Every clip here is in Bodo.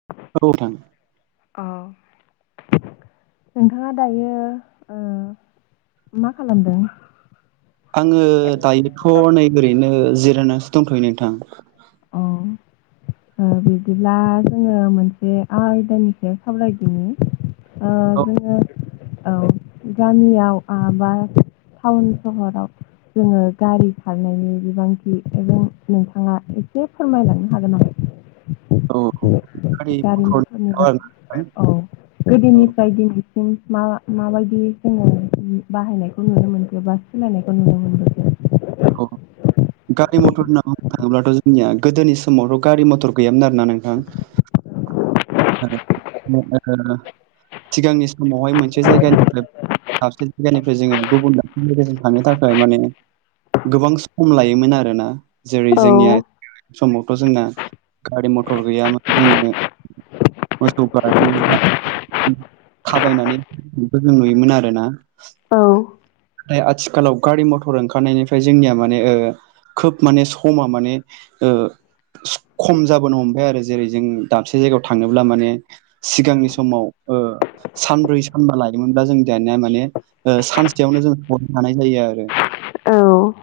[unintelligible] औ नोंथां। अ नोंथाङा दायो ओ मा खालामदों? आङो दायोथ' नै ओरैनो जिरायनानैसो दंथ'यो नोंथां। अ ओ बिदिब्ला जोङो मोनसे आयदानि सायाव सावरायदिनि ओ औ जोङो औ गामियाव बा टाउन सहराव जोङो गारि खारनायनि बिबांथि एबा नोंथाङा एसे फोरमायलांनो हागोन आरों गारि मथरनि [unintelligible] [unintelligible] औ औ गोदोनिफ्राय दिनैसिम [unintelligible] माबायदि जोङो बाहायनायखौ नुनो मोनबोबाय? सोलायनायखौ नुनो मोनबो [unintelligible] गारि मथर होनना बुंनो थाङोब्लाथ' जोंनिया गोदोनि समावथ' गारि मथर गैयामोन आरोना नोंथां। सिगांनि समावहाय मोनसे जायगानिफ्राय दाबसे जायगानिफ्राय जोङो गुबुन दाबसे जायगसिम थांनो थाखाय माने गोबां सम लायोमोन आरोना। जेरै जोंनिया औ [unintelligible] समावथ' जोंना गारि मथर गैयामोन जोङो मोसौ गारि एबा थाबायनानै [unintelligible] जों नुयोमोन आरोना [unintelligible] आथिखालाव गारि मथर ओंखारनायनिफ्राय जोंनिया माने खोब माने समा माने ओ खम जाबोनो हमबाय आरो जेरै जों दाबसे जायगायाव थांनोब्ला माने सिगांनि समाव ओ सानब्रै सानबा लायोमोनब्ला जों दानिया माने ओ सानसेयावनो जों हरनो हानाय जायो आरो। औ।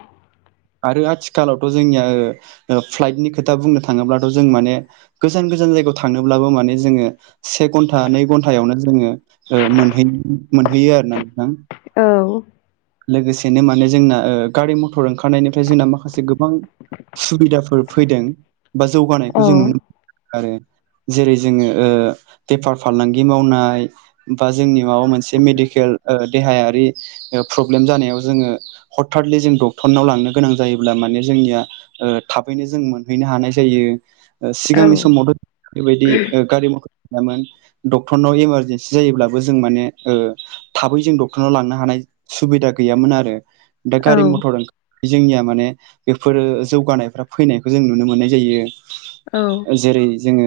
आरो आथिखालावथ' जोंनिया फ्लाइटनि खोथा बुंनो थाङोब्लाथ' जों माने गोजान गोजान जायगायाव थांनोब्लाबो माने जोङो से घन्टा नै घन्टायावनो जोङो मोनहै मोनहैयो आरो ना नोंथां। औ। लोगोसेनो माने जोंना गारि मथर ओंखारनायनिफ्राय जोंना माखासे गोबां सुबिदाफोर फैदों बा औ जौगानायखौ जों नुनो मोनो आरो जेरै जोङो ओ बेफार फालांगि मावनाय बा जोंनि माबा मोनसे मेडिकेल देहायारि प्रब्लेम जानायाव जोङो हथादलि जों डक्टरनाव लांनो गोनां जायोब्ला माने जोंनिया ओ थाबैनो जों मोनहैनो हानाय जायो। सिगांनि समावथ' बेबायदि ओ गारि मथर गैयामोन डक्टरनाव इमारजेन्सि जायोब्लाबो जों माने ओ थाबै जों डक्टरनाव लांनो हानाय सुबिदा गैयामोन आरो दा औ गारि मथर बे जोंनिया माने बेफोरो जौगानायफ्रा फैनायखौ जों नुनो मोननाय जायो। औ जेरै जोङो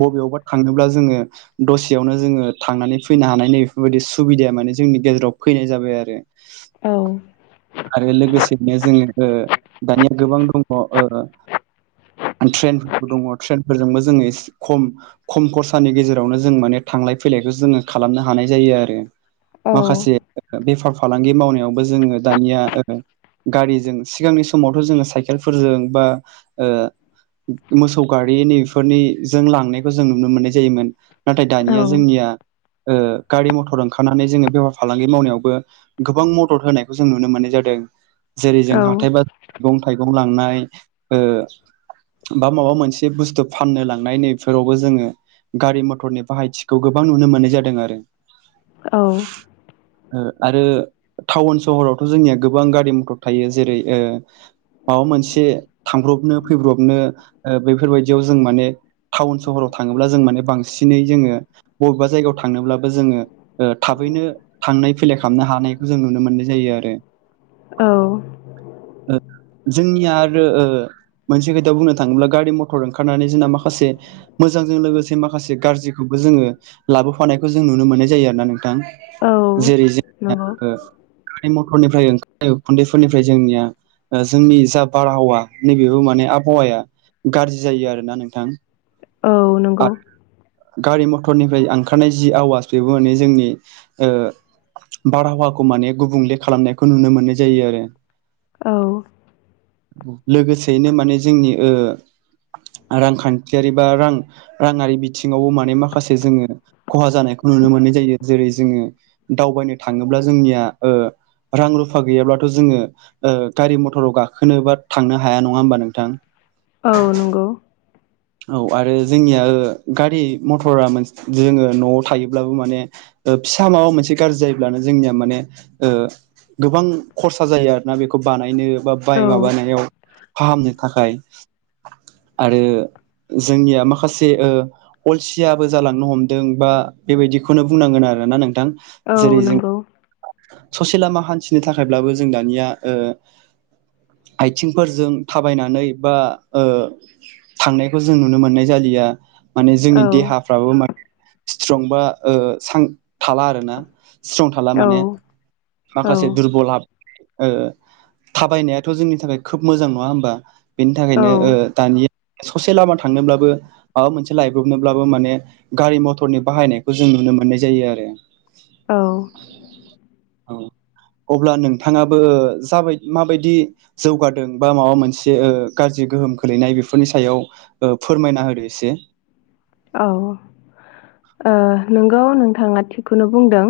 बबेयावबा थाङोब्ला जोङो दसेयावनो जोङो थांनानै फैनो हानाय नै बेफोरबायदि सुबिदाया माने जोंनि गेजेराव फैनाय जाबाय आरो। आरो लोगोसेनो जोङो दानिया गोबां दङ ट्रेनबो दङ ट्रेनफोरजोंबो जोङो एसे खम खम खरसानि गेजेरावनो जों माने थांलाय फैलायखौ जोङो खालामनो हानाय जायो आरो माखासे ओ बेफार फालांगि मावनायावबो जोङो दानिया ओ गारिजों सिगांनि समावथ' जोङो साइकेलफोरजों बा ओ ओ मोसौ गारिनि फोरनिजों लांनायखौ जों नुनो मोननाय जायोमोन। नाथाय औ दानिया जोंनिया ओ गारि मथर ओंखारनानै जोङो बेफार फालांगि मावनायावबो गोबां मदद होनायखौ जों नुनो मोननाय जादों जेरै औ जों हाथाय बा मैगं थाइगं लांनाय ओ बा माबा मोनसे बुस्थु फाननो लांनाय नैफोरावबो जोङो गारि मथरनि बाहायथिखौ गोबां नुनो मोननाय जादों आरो औ ओ आरो थाउन सहरावथ' जोंनिया गोबां गारि मथर थायो जेरै ओ माबा मोनसे थांब्रबनो फैब्रबनो ओ बेैफोरबायदियाव जों माने थाउन सहराव थाङोब्ला जों माने बांसिनै जोङो बबेबा जायगायाव थांनोब्लाबो जोङो ओ थाबैनो थांनाय फैलाय खालामनो हानायखौ जों नुनो मोननाय जायो आरो ओ जोंनिया आरो ओ मोनसे खोथा बुंनो थाङोब्ला गारि मथर ओंखारनानै जोंना माखासे मोजांजों लोगोसे माखासे गारजिखौबो जोङो लाबोफानायखौ जों नुनो मोननाय जायो आरो ना नोंथां जेरै जोंनिया ओ गारि मथरनिफ्राय ओंखार उखुन्दैफोरनिफ्राय जोंनिया ओ जोंनि जा बारहावा नैबेबो माने आबहावाया गारजि जायो आरोना नोंथां औ नंगौ। आरो गारि मथरनिफ्राय ओंखारनाय जि आवाज बेबो माने जोंनि ओ बारहावाखौ माने गुबुंले खालामनायखौ नुनो मोननाय जायो आरो औ लोगोसेयैनो माने जोंनि ओ रांखान्थियारि बा रां राङारि बिथिङावबो माने माखासे जोङो खहा जानायखौ नुनो मोननाय जायो जेरै जोङो दावबायनो थाङोब्ला जोंनिया ओ रां रुफा गैयाब्लाथ' जोङो ओ गारि मथराव गाखोनो बा थांनो हाया नङा होमबा नोंथां? औ नंगौ। औ आरो जोंनिया ओ गारि मथरा मोनस जोङो न'आव थायोब्लाबो माने ओ फिसा माबा मोनसे गाज्रि जायोब्लानो जोंनिया माने ओ गोबां खरसा जायो आरोना बेखौ बानायनो बा औ बाय माबानायाव फाहामनो थाखाय आरो जोंनिया माखासे ओ अलसियाबो जालांनो हमदों बा बेबायदिखौनो बुंनांगोन आरोना नोंथां औ जेरै जों नंगौ ससे लामा हान्थिनो थाखायब्लाबो जों दानिया ओ आइथिंफोरजों थाबायनानै बा ओ थांनायख खौ जों नुनो मोननाय जालिया माने औ जोंनि देहा फ्राबो मा स्ट्रंबा ओ सां थाला आरोना स्ट्रं थाला औ माने औ माखासे दुरबल हाब ओ थाबायनायाथ' जोंनि थाखाय खोब मोजां नङा होमबा बेनि थाखायनो ओ दानि ससे लामा थांनोब्लाबो माबा मोनसे लायब्रबनोब्लाबो माने गारि मथरनि बाहायनायखौ जों नुनो मोननाय जायो आरो औ अ अब्ला नोंथाङाबो जाबाय माबायदि जौगादों बा माबा मोनसे ओ गाज्रि गोहोम खोलैनाय बेफोरनि सायाव ओ फोरमायना होदो एसे औ ओ नंगौ नोंथाङा थिगखौनो बुंदों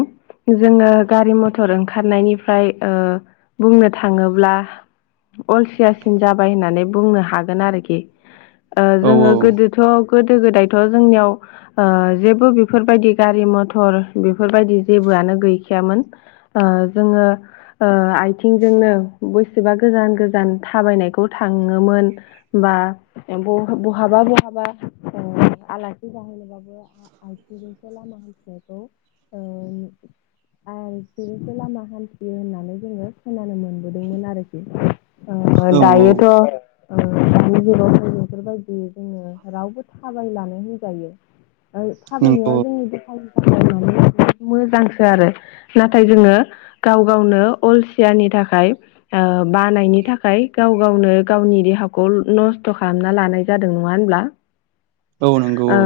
जोङो गारि मथर ओंखारनायनिफ्राय ओ बुंनो थाङोब्ला अलसियासिन जाबाय होननानै बुंनो हागोन आरोखि ओ औ जोङो गोदोथ' गोदो गोदायथ' जोंनियाव ओ जेबो बेफोरबायदि गारि मथर बेफोरबायदि जेबोआनो गैखायामोन। ओ जोङो ओ आथिंजोंनो बेसेबा गोजान गोजान थाबायनायखौ थाङोमोन। बा बहाबा बहाबा आलासि जाहोननोबाबो आथिंजोंसो लामा हान्थिनायखौ ओ आरो [unintelligible] लामा हान्थियो होननानै जोङो खोनानो मोनबोदोंमोन आरोखि। ओ औ दायोथ' ओ दानि जुगाव बेफोरबायदि जोङो रावबो थाबायलानो होनजायो। ओ नंगौ थाबायनाया जोंनि बे [unintelligible] [inaudible] मोजांसो आरो नाथाय जोङो गाव गावनो अलसियारनि थाखाय ओ बानायनि थाखाय गाव गावनो गावनि देहाखौ नस्थ' खालामना लानाय जादों नङा होनब्ला? औ नंगौ ओ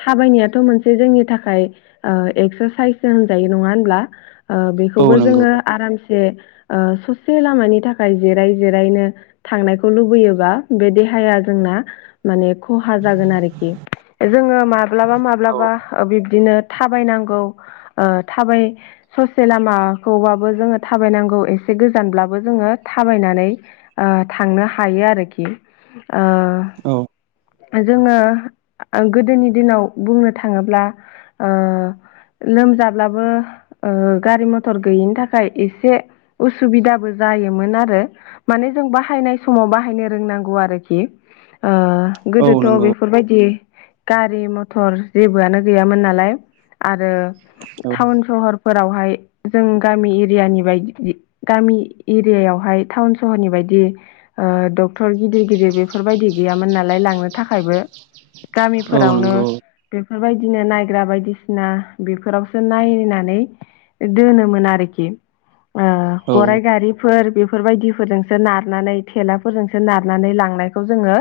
थाबायनायाथ' मोनसे जोंनि थाखाय ओ एक्सारसाइस होनजायो नङा होनब्ला? ओ औ बेखौबो नंगौ जोङो आरामसे ओ ससे लामानि थाखाय जिराय जिरायनो थांनायखौ लुबैयोबा बे देहाया जोंना माने खहा जागोन आरोखि। जोङो माब्लाबा औ माब्लाबा बिब्दिनो थाबायनांगौ ओ थाबाय ससे लामाखौबाबो जोङो थाबायनांगौ एसे गोजानब्लाबो जोङो थाबायनानै ओ थांनो हायो आरोखि। औ ओ जोङो ओ गोदोनि दिनाव बुंनो थाङोब्ला ओ लोमजाब्लाबो ओ गारि मथर गैयिनि थाखाय एसे उसुबिदाबो जायोमोन आरो। माने जों बाहायनाय समाव बाहायनो रोंनांगौ आरोखि। ओ औ गोदोथ' नंगौ बेफोरबाय [unintelligible] गारि मथर जेबोआनो गैयामोन नालाय आरो औ टाउन सहरफोरावहाय जों गामि एरियानि बायदि गामि एरियायावहाय टाउन सहरनि बायदि ओ डक्टर गिदिर गिदिर बेफोरबायदि गैयामोन नालाय लांनो थाखायबो औ गामिफोरावनो नंगौ बेफोरबायदिनो नायग्रा बायदिसिना बेफोरावसो नायनानै दोनोमोन आरोखि। ओ औ गराइ गारिफोर बेफोरबायदिफोरजोंसो नारनानै थेलाफोरजोंसो नारनानै लांनाय खौ जोङो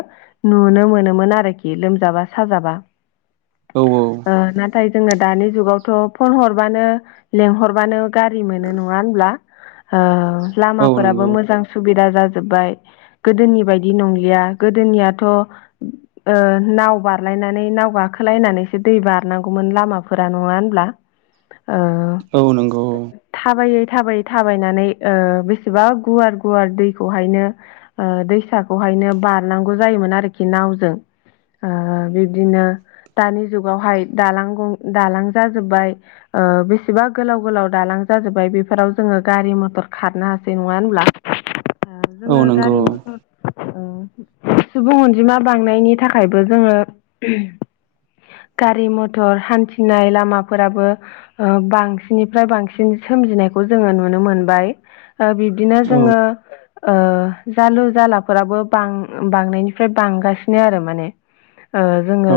नुनो मोनोमोन आरोखि लोमजाबा साजाबा। औ औ ओ नाथाय जोंनो दानि जुगावथ' फन हरबानो लेंहरबानो गारि मोनो नङा होनब्ला ओ लामाफोराबो नंगौ मोजां सुबिदा जाजोबाय गोदोनि बायदि नंलिया गोदोनियाथ' ओ नाव बारलायनानै नाव गाखोलायनानैसो दै बारनांगौमोन लामाफोरा नङा होनब्ला? ओ औ नंगौ। थाबायै थाबायै थाबायनानै बेसेबा गुवार गुवार दैखौहायनो ओ दैसाखौहायनो बारनांगौ जायोमोन आरोखि नावजों। ओ बिब्दिनो दानि जुगावहाय दालां ग दालां जाजोबाय। ओ बेसेबा गोलाव गोलाव दालां जाजोब्बाय बेफोराव जोङो गारि मथर खारनो हासै नङा होनब्ला? [inaudible] ओ औ जोङो नंगौ गारि मथर ओ सुबुं अनजिमा बांनायनि था खायबो जोङो गारि मथर हान्थिनाय लामाफोराबो ओ बांसिननिफ्राय बांसिन सोमजिनायखौ जोङो नुनो मोनबाय। ओ बिब्दिनो औ जोङो जालु जालाफोराबो बां-बांनायनिफ्राय बांगासिनो आरो माने ओ जोंनो औ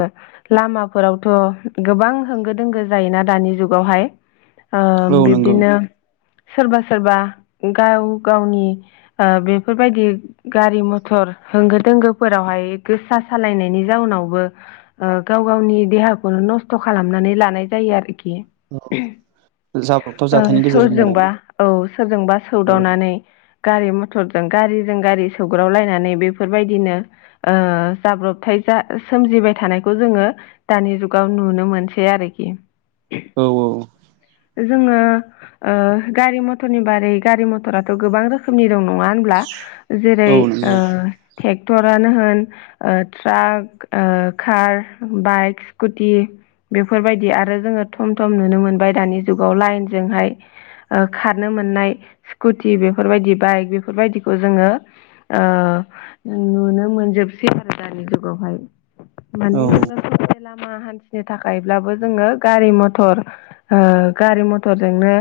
लामाफोरावथ' गोबां होंगो दोंगो जायोना दानि जुगावहाय ओ औ औ नंगौ बिब्दिनो सोरबा सोरबा गाव गावनि ओ बेफोरबायदि गारि मथर होंगो दोंगोफोरावहाय गोसा सालायनाय नि जाउनावबो गाव गावनि देहाखौनो नस्थ' खालामनानै लानाय जायो आरोखि औ ऐ सोरजोंबा औ सोरजोंबा सौदावनानै गारि मथरजों गारिजों गारि सौग्रावलायनानै बेफोरबायदिनो ओ जाब्रबथाय जा सोमजिबाय थानायखौ जोङो दानि जुगाव नुनो मोनसै आरोखि औ औ जोङो गारि मथरनि बारै गारि मथराथ' गोबां रोखोमनि दं नङा होनब्ला जेरै औ ओ नंगौ ट्रेक्टरानो होन ओ ट्राक ओ खार बाइक स्कुटि बेफोरबायदि आरो जोङो थम थम नुनो मोनबाय दानि जुगाव लाइनजोंहाय ओ खारनो मोननाय स्कुटि बेफोरबायदि बाइक बेफोरबायदिखौ जोङो ओ नुनो मोनजोबसै आरो दानि जुगावहाय माने औ जोंनो ससे लामा हान्थिनो थाखायब्लाबो जोङो गारि मथर ओ गारि मथरजोंनो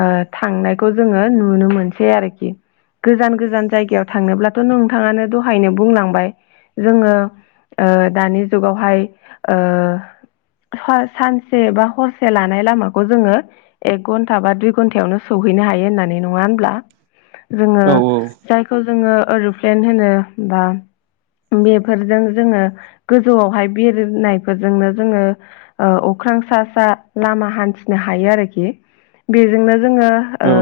ओ थांनायखौ जोङो नुनो मोनसै आरोखि गोजान गोजान जायगायाव थांनोब्लाथ' नोंथाङानो दहायनो बुंलांबाय जोङो ओ दानि जुगावहाय ओ सा-सानसे बा हरसे लानाय लामाखौ जोङो एक घन्टा बा दुइ घन्टायावनो सौहैनो हायो होननानै नङा होमब्ला जोङो औ जायखौ जोङो ओरुप्लेन होनो बा मेब फोरजों जोङो गोजौआवहाय बिरनायफोरजोंनो जोङो ओ अख्रां सा सा लामा हान्थिनो हायो आरोखि बेजोंनो जोङो ओ औ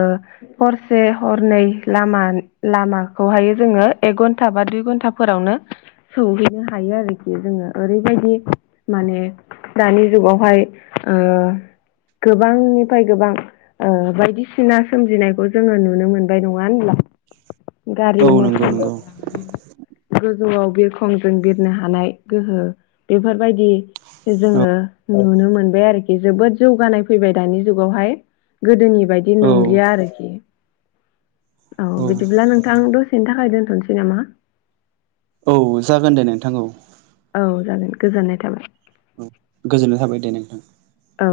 हरसे हरनै लामान लामाखौहाय जोङो एक घन्टा बा दुइ घन्टाफोरावनो सौहैनो हायो आरोखि जोङो ओरैबायदि माने दानि जुगावहाय गोबांनिफाय गोबां बायदिसिना सोमजिनायखौ जोङो नुनो मोनबाय नङा होनब्ला गारि औ नंगौ मथरनिफाय नंगौ लानानै गोजौआव बिरखंजों बिरनो हानाय गोहो बेफोरबायदि जे औ जोङो नुनो मोनबाय आरोकि जोबोद जौगानाय फैबाय दानि जुगावहाय गोदोनि बायदि औ नंलिया आरोकि औ बिदिब्ला नोंथां दसेनि थाखाय दोनथ'नोसै नामा औ जागोन दे नोंथां औ औ जागोन गोजोननाय थाबाय औ गोजोननाय थाबाय दे नोंथां औ